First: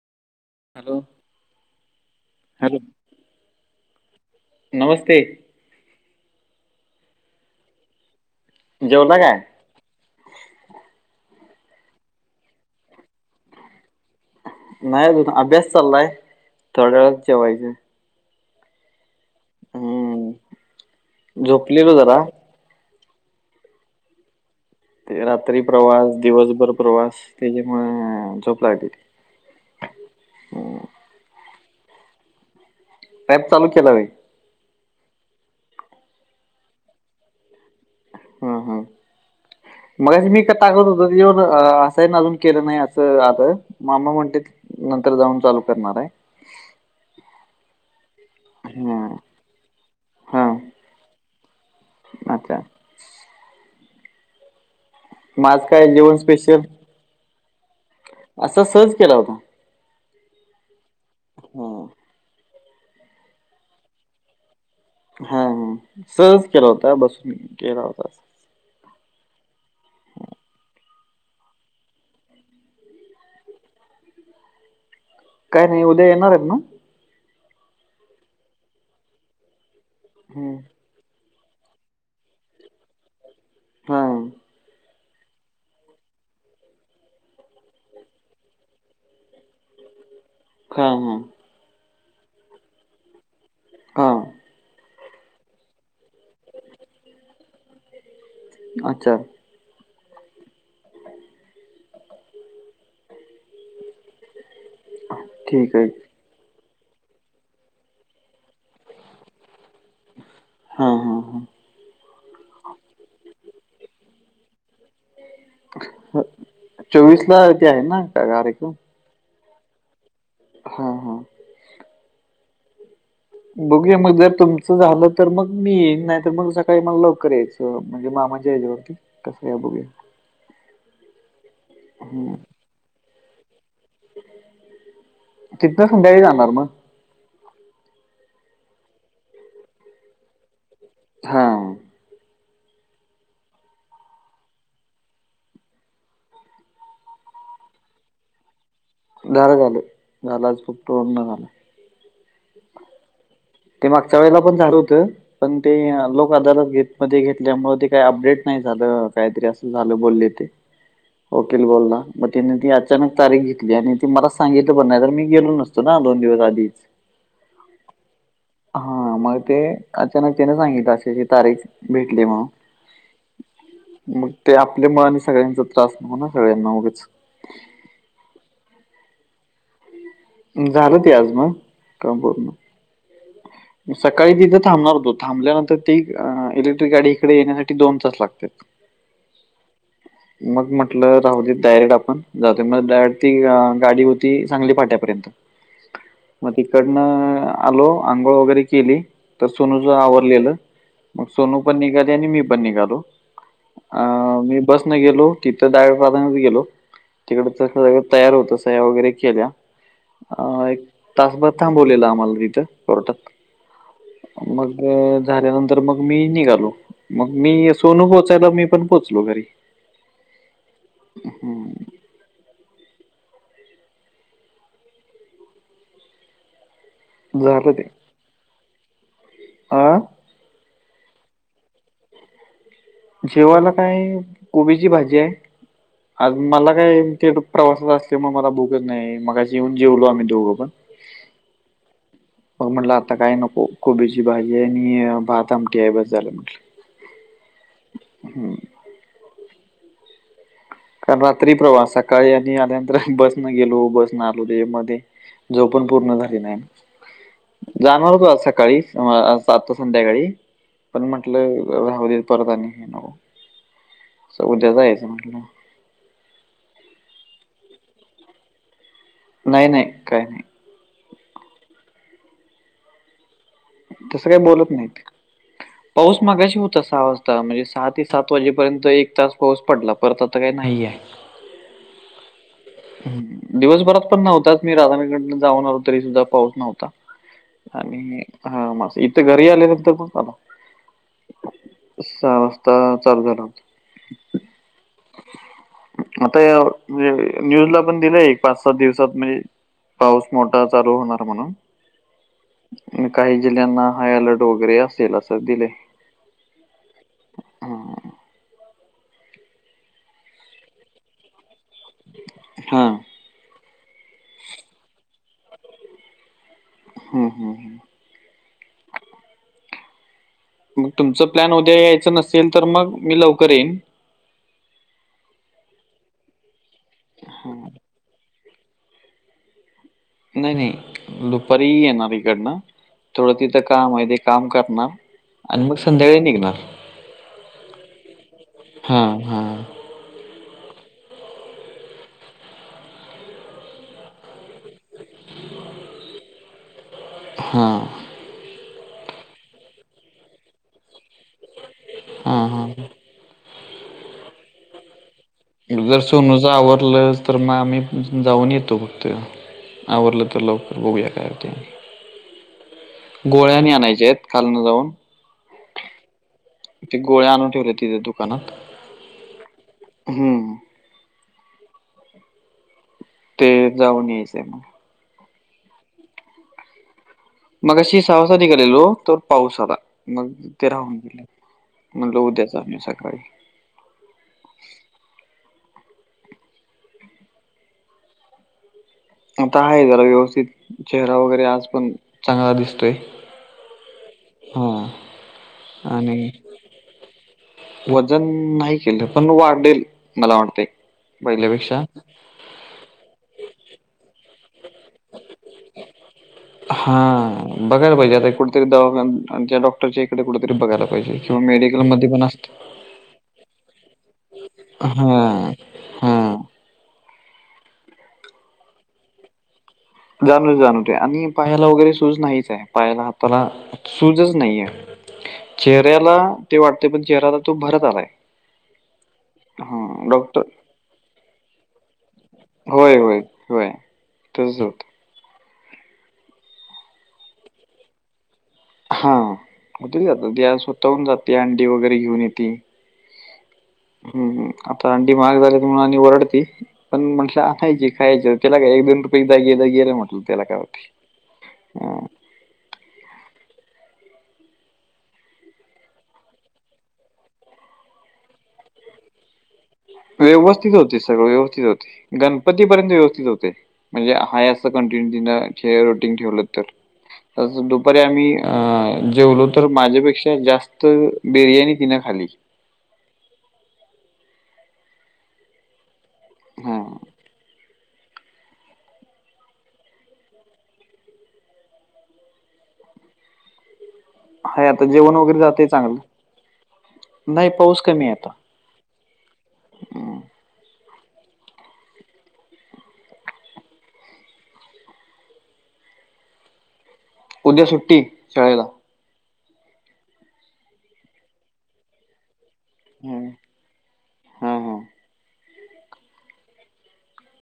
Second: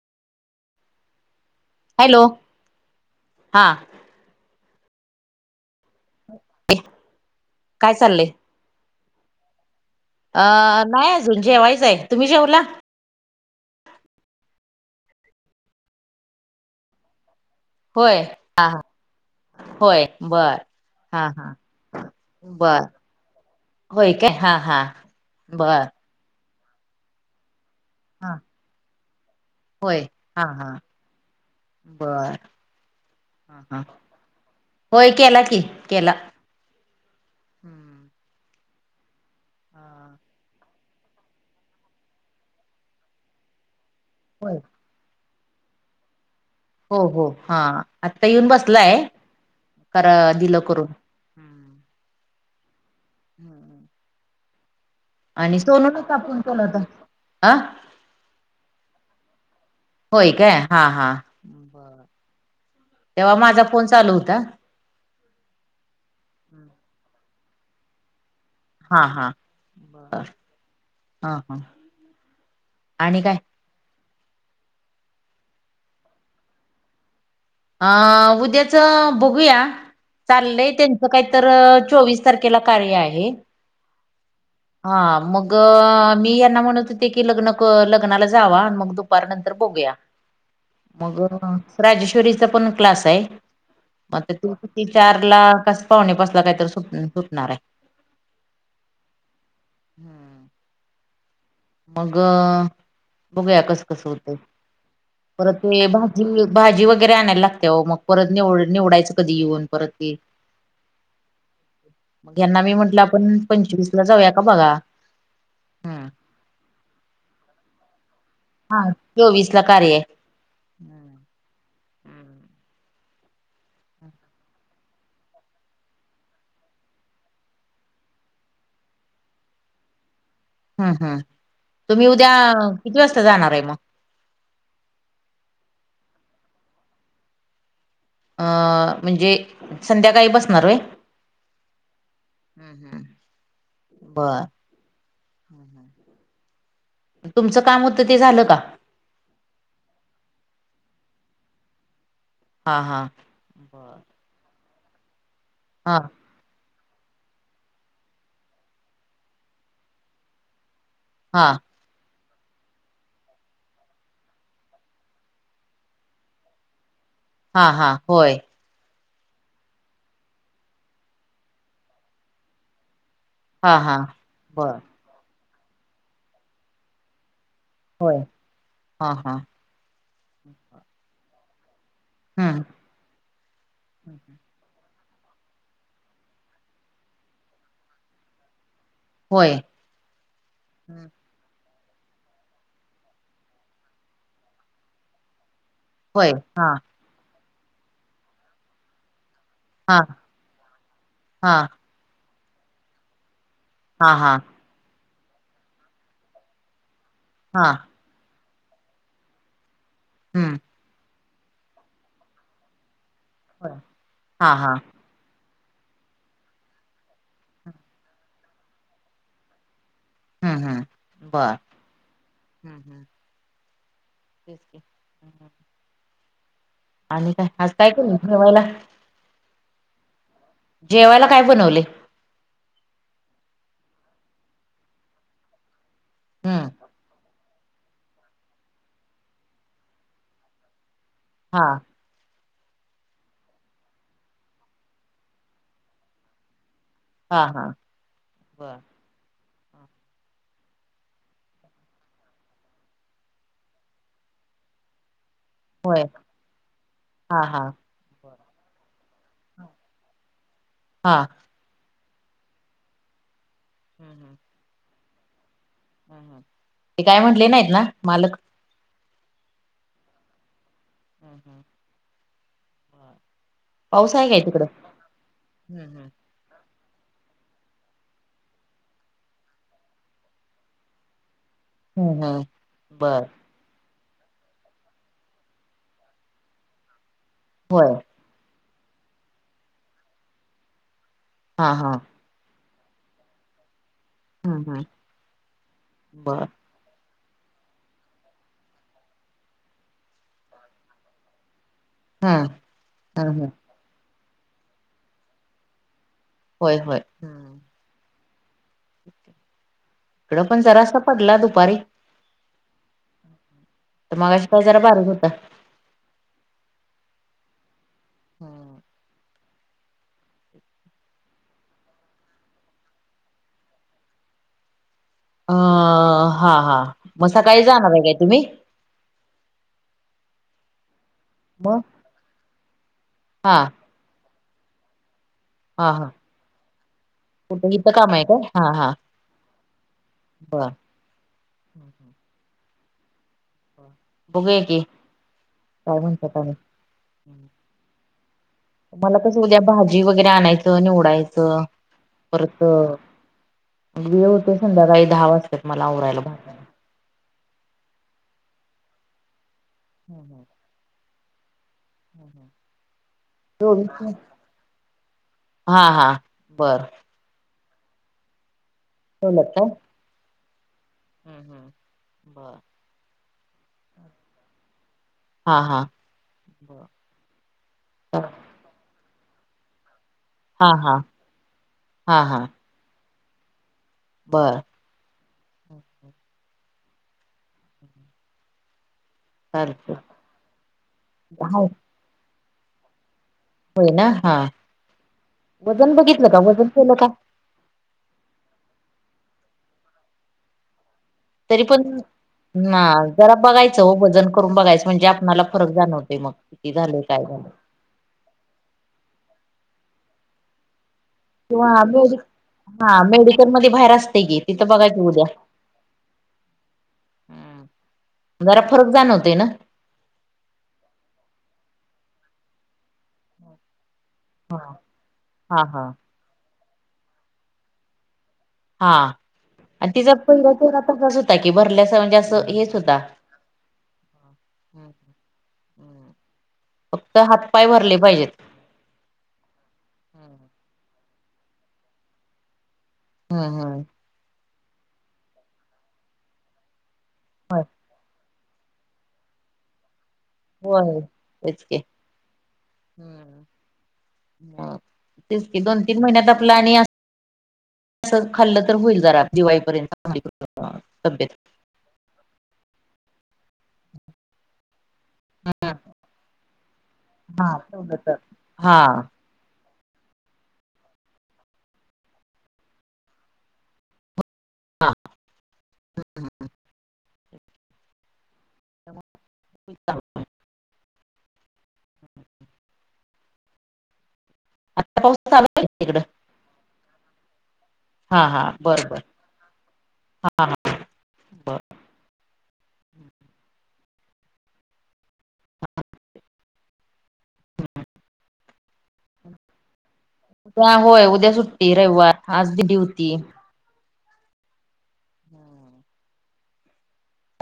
Hello! Hello! Hello हा. नमस्ते! [unintelligible] काय चाललयं.? जेवला काय? अ नाही अजून जेवायचं आहे, तुम्ही जेवला? नाही अजून अभ्यास चाललाय, थोड्या वेळाच जेवायचे. होय, अ हा होय हम्म बरं हा हा. झोपलेलो जरा बरं होय काय? हा हा. ते रात्री बर प्रवास दिवसभर प्रवास त्याच्यामुळे हा अ झोप लागली. होय, हा हा बरं ॲप चालू ह केला होय होय, केला की केला. हम्म ह ह, हा मगाशी मी कर सांगत होतो येऊन असंही अजून केलं नाही, असं आल मामा म्हणतेत होय नंतर जाऊन चालू करणार आहे. हो हो हा आ आता येऊन हा बसलाय तर, अ हा दिल करून. अच्छा! ह. ह. मग आणि आज काय सोलून जेवण कापून स्पेशल ठेवल तर, आ असा सहज केला होता होय काय हा हा हा तेव्हा माझा फोन चालू होता हा म सहज केला होता बसून केला होता अस हां हां बर हा हां आणि काय काय नाही उद्या येणार आहेत ना अ उद्याच बघूया हं. चाललंय त्यां कायतर अ चोवीस तारखेला कार्य आहे हा हा मगअ मी यांना म्हणत होते की लग्न लग्नाला जावा मग दुपार नंतर बघूया ह [inaudible] मगअ राजेश्वरीचा पण क्लास आहे हा म ते [unintelligible] चार ला कस पावणेपाचसला काहीतरी सुट सुटणार आहे अच्छा मग अ बघूया कस कस होतंय परत ठीक मी आहे. ह भाजी वगैरे आणायला लागते मग परत निव निवडायचं कधी येऊन परत ते हा हा हा मग ह्यांना मी म्हंटलं आपण पंचवीस ला जाऊया का बघा हम् चोवीस ला ते आहे कार्यक्रम हा चोवीस ला कार्य आहे हा हा बघूया मग जर तुमचं झालं तर मग मी येईन नाही तर मग सकाळी मला लवकर यायचं म्हणजे मामा याच्यावरती कसं आहे बघू हम्म हम् तुम्ही उद्या किती वाजता जाणार आहे मग तिथनं संध्याकाळी जाणार मग म्हणजे संध्याकाळी बसणार होय हां हम् हम् बर तुमचं काम होतं ते झालं का झाले झाले [unintelligible] हा हा ते बर मागच्या वेळेला पण झालं होतं पण ते हा लोक अदालत घेत मध्ये घेतल्यामुळे ते काही अपडेट नाही झालं अ काहीतरी असं झालं बोलले ते हा वकील बोलला मग तीनी ती अचानक तारीख घेतली आणि ती मला सांगितलं पण नाही तर मी गेलो नसतो ना दोन दिवस आधीच हा हा होय हा मग ते अचानक त्याने सांगितला अशी तारीख भेटली म्हणून हा हा मग ते बर आपल्यामुळं आणि सगळ्यांचा त्रास नको ना सगळ्यांना उगच होय हां हां झालं ते आज मग कामपूर्ण हम्म सकाळी तिथं थांबणार होतो थांबल्यानंतर ती इलेक्ट्रिक गाडी इकडे येण्यासाठी दोन तास लागत्यात [inaudible] होय [inaudible] मग म्हटलं राहुदेत डायरेक्ट आपण जातो मग डायरेक्ट ती गाडी होती सांगली फाट्यापर्यंत होय मग हा तिकडनं आलो आंघोळ वगैरे केली तर सोनूच हा आवरलेलं मग हा सोनू पण निघाली आणि मी पण निघालो अ हा हा मी बसनं गेलो तिथं डायरेक्ट बदामित गेलो तिकडचं हा सगळं तयार होतं सह्या वगैरे केल्या हम्म अ एक तासभर थांबवलेलं आम्हाला तिथं कोर्टात हा मग हा झाल्यानंतर मग मी निघालो मग मी सोनू पोहोचायला मी पण पोहोचलो घरी हम्म हम् बर. हम्म. [inaudible] [inaudible] आणि काय झालं आज काय के ठेवायला. अ. जेवायला काय बनवले? जेवाला काय कोबीची भाजी आहे आज हम्म मला काय ते प्रवासाात असल्यामुळे मला भूकच नाही मगा जेऊन जेवलो आम्ही दोघं पण. हा. बग म्हटलं आता काय नको कोबीची भाजी आहे आणि भात आमटी आहे बस झालं म्हट हा हा बर. कारण रात्री प्रवास सकाळी आणि आल्यानंतर बस न गेलो बस न आलो ते मध्ये. झोपूण होय पूर्ण झाली नाही हा हा जाणार होतो आ सकाळी. सातो संध्याकाळी पण हा म्हटलं रा परत आणि हे नो. हम्म स उद्या जायचं म्हला. ह ह ते काय म्हटले नाहीत ना? मालक. नाही नाही काही नाही. हम्म हम् ब. तसं काही बोलत नाही हम्म हम्म पाऊस‌. मगाशी होता सहा वाजता म्हणजे सहा ते सात वाजेपर्यंत एक तास पाऊस पडला परत आता काही नाहीय. ‌‌ हम्म हम्. दिवसभरात पण नव्हताच मी राधानीकडन जाऊनो तरी सुद्धा पाऊस नव्हता. होय आणि हा मस् इथं घरी आलेनंत ब. हा हा. सहा वाजता चालू झाला होता हम्म हम्म बर आता. [unintelligible] न्यूज ला पण दिलाय एक पाच सात दिवसात म्हणजे पाऊस मोठा चालू होणार म्हणून. हम्म हम्म काही हम्म जिल्ह्यांना हाय अलर्ट वगैरे असेल असं दिले. होय होय. इकड पण जरासा पडला दुपारी. हा. तर मगाशी पाऊस का जरा भारीक होता हा हम ह. हम्. मग तुमच प्लॅन उद्या यायचं नसेल तर मग मी लवकर येईन. अ हा हा म सकाळी जाणार हाय काय तुम्ही? नाही नाही दुपारी मग येणार इकडनं थोडं हा तिथं काम आहे तेे काम करणार. आणि मग हा हा संध्याकाळी निघणार कुठे इथं काम आहे काय [inaudible] हा हा. हा. हम ह. बघूया की [inaudible] काय म्हणता काय नू. हां. मला कसं उद्या भाजी वगैरे आणायचं, निवडायचं हां, परत. हां. वेळ होते संध्याकाळी दहा वाजता. जर सोनूच आवरडलं तर मग आम्ही जाऊन येतो फक्त. आवरलं तर लवकर बघूया काय अ ते. हम हा. गोळ्यानी आणायच्या आहेत खलन जाऊन. हा हा बर. गोळ्या आणून ठेल्यात तिथे दुकानात. ठेवल्यात का. हम्म. हम्म हम्, हा. ते जाऊन यायचंय मग. हा हा. मगशी सव्वासातला गेलेलो तर पाऊस आला मग हा ते राहून हा गेले, मणल हा उद्याच जाऊया सकाळी. बरं. [unintelligible] आता आहे चालतंय जरा व्यवस्थित चेहरा वगैरे आज हाय पण चांगला दिसतोय. होय ना हा, वजन बघितलं आणि का वजन केलं काय? वजन नाही केलं पण वाढेल मला वाटतंय. तरी पहिल्यापेक्षा पण, ना जरा बघायचं हो वजन. करुन बघाय म्हणजे आपला फरक जाणवते मग किती हा झाल काय झाले. बघायला पाहिजे कुठेतरी दवाखान आमच्या डॉक्टरच्या इकडे कुठेतरी बघायला पाहिजे. किंवा मेडिकल मध्ये मेड, पण असत हा मेडिकल मध्ये बाहेर असते की. इथं हा बघायचं उद्या. हा जरा फरक जाणवते ना. जाणव जाणवते आणि पायाला वगैरे सुज नाहीच आहे पायाला हाताला सूजच नाहीये, हा हा चेहऱ्याला ते वाटत पण चेहऱ्याला तो भरत आलाय. हां हा आणि तिचा डॉक्टर पहिला तर आता कसं होता की भरल्याच म्हणजे असं हेच होय होता होय, होय तस होतं. फक्त हात, पाय भरले पाहिजेत. हां कुठंही जात, स्वतःहून जाते अंडी वगैरे घेऊन येते. हा हा. हम् हम्म आता अंडी महाग झालीत म्हणून आणि वरडती पण म्हटलं आणायची खायची. त्याला काय एक-दोन रुपये एकदागील गील म्हटलं त्याला काय होतंय. हम्म. ह तेच की दोन-तीन महिन्यात आपलं आणि असं खाल्लं तर होईल जरा दिवाळीपर्यंत. व्यवस्थित होतय तब्येत सगळं व्यवस्थित होतंय, गणपतीपर्यंत व्यवस्थित होतंय, म्हणजे हयास कंटिन्यू तिनं ते रुटीन ठेवल हा तर ठेवलं दुपारी तर आम्ही हा जेवलो- तर माझ्यापेक्षा जास्त बिर्याणी तिनं खाली. हा. [unintelligible] हाय आता जेवण पाऊस वगैरे चालू आहे जातंय चांगलं, तिकडं नाही पाऊस कमी आहे हां आता. हां बरं बर, हां. उद्या सुट्टी शाळेला. हा होय उद्या सुट्टी रविवार आज ड्युती हं. हा हा हम्म.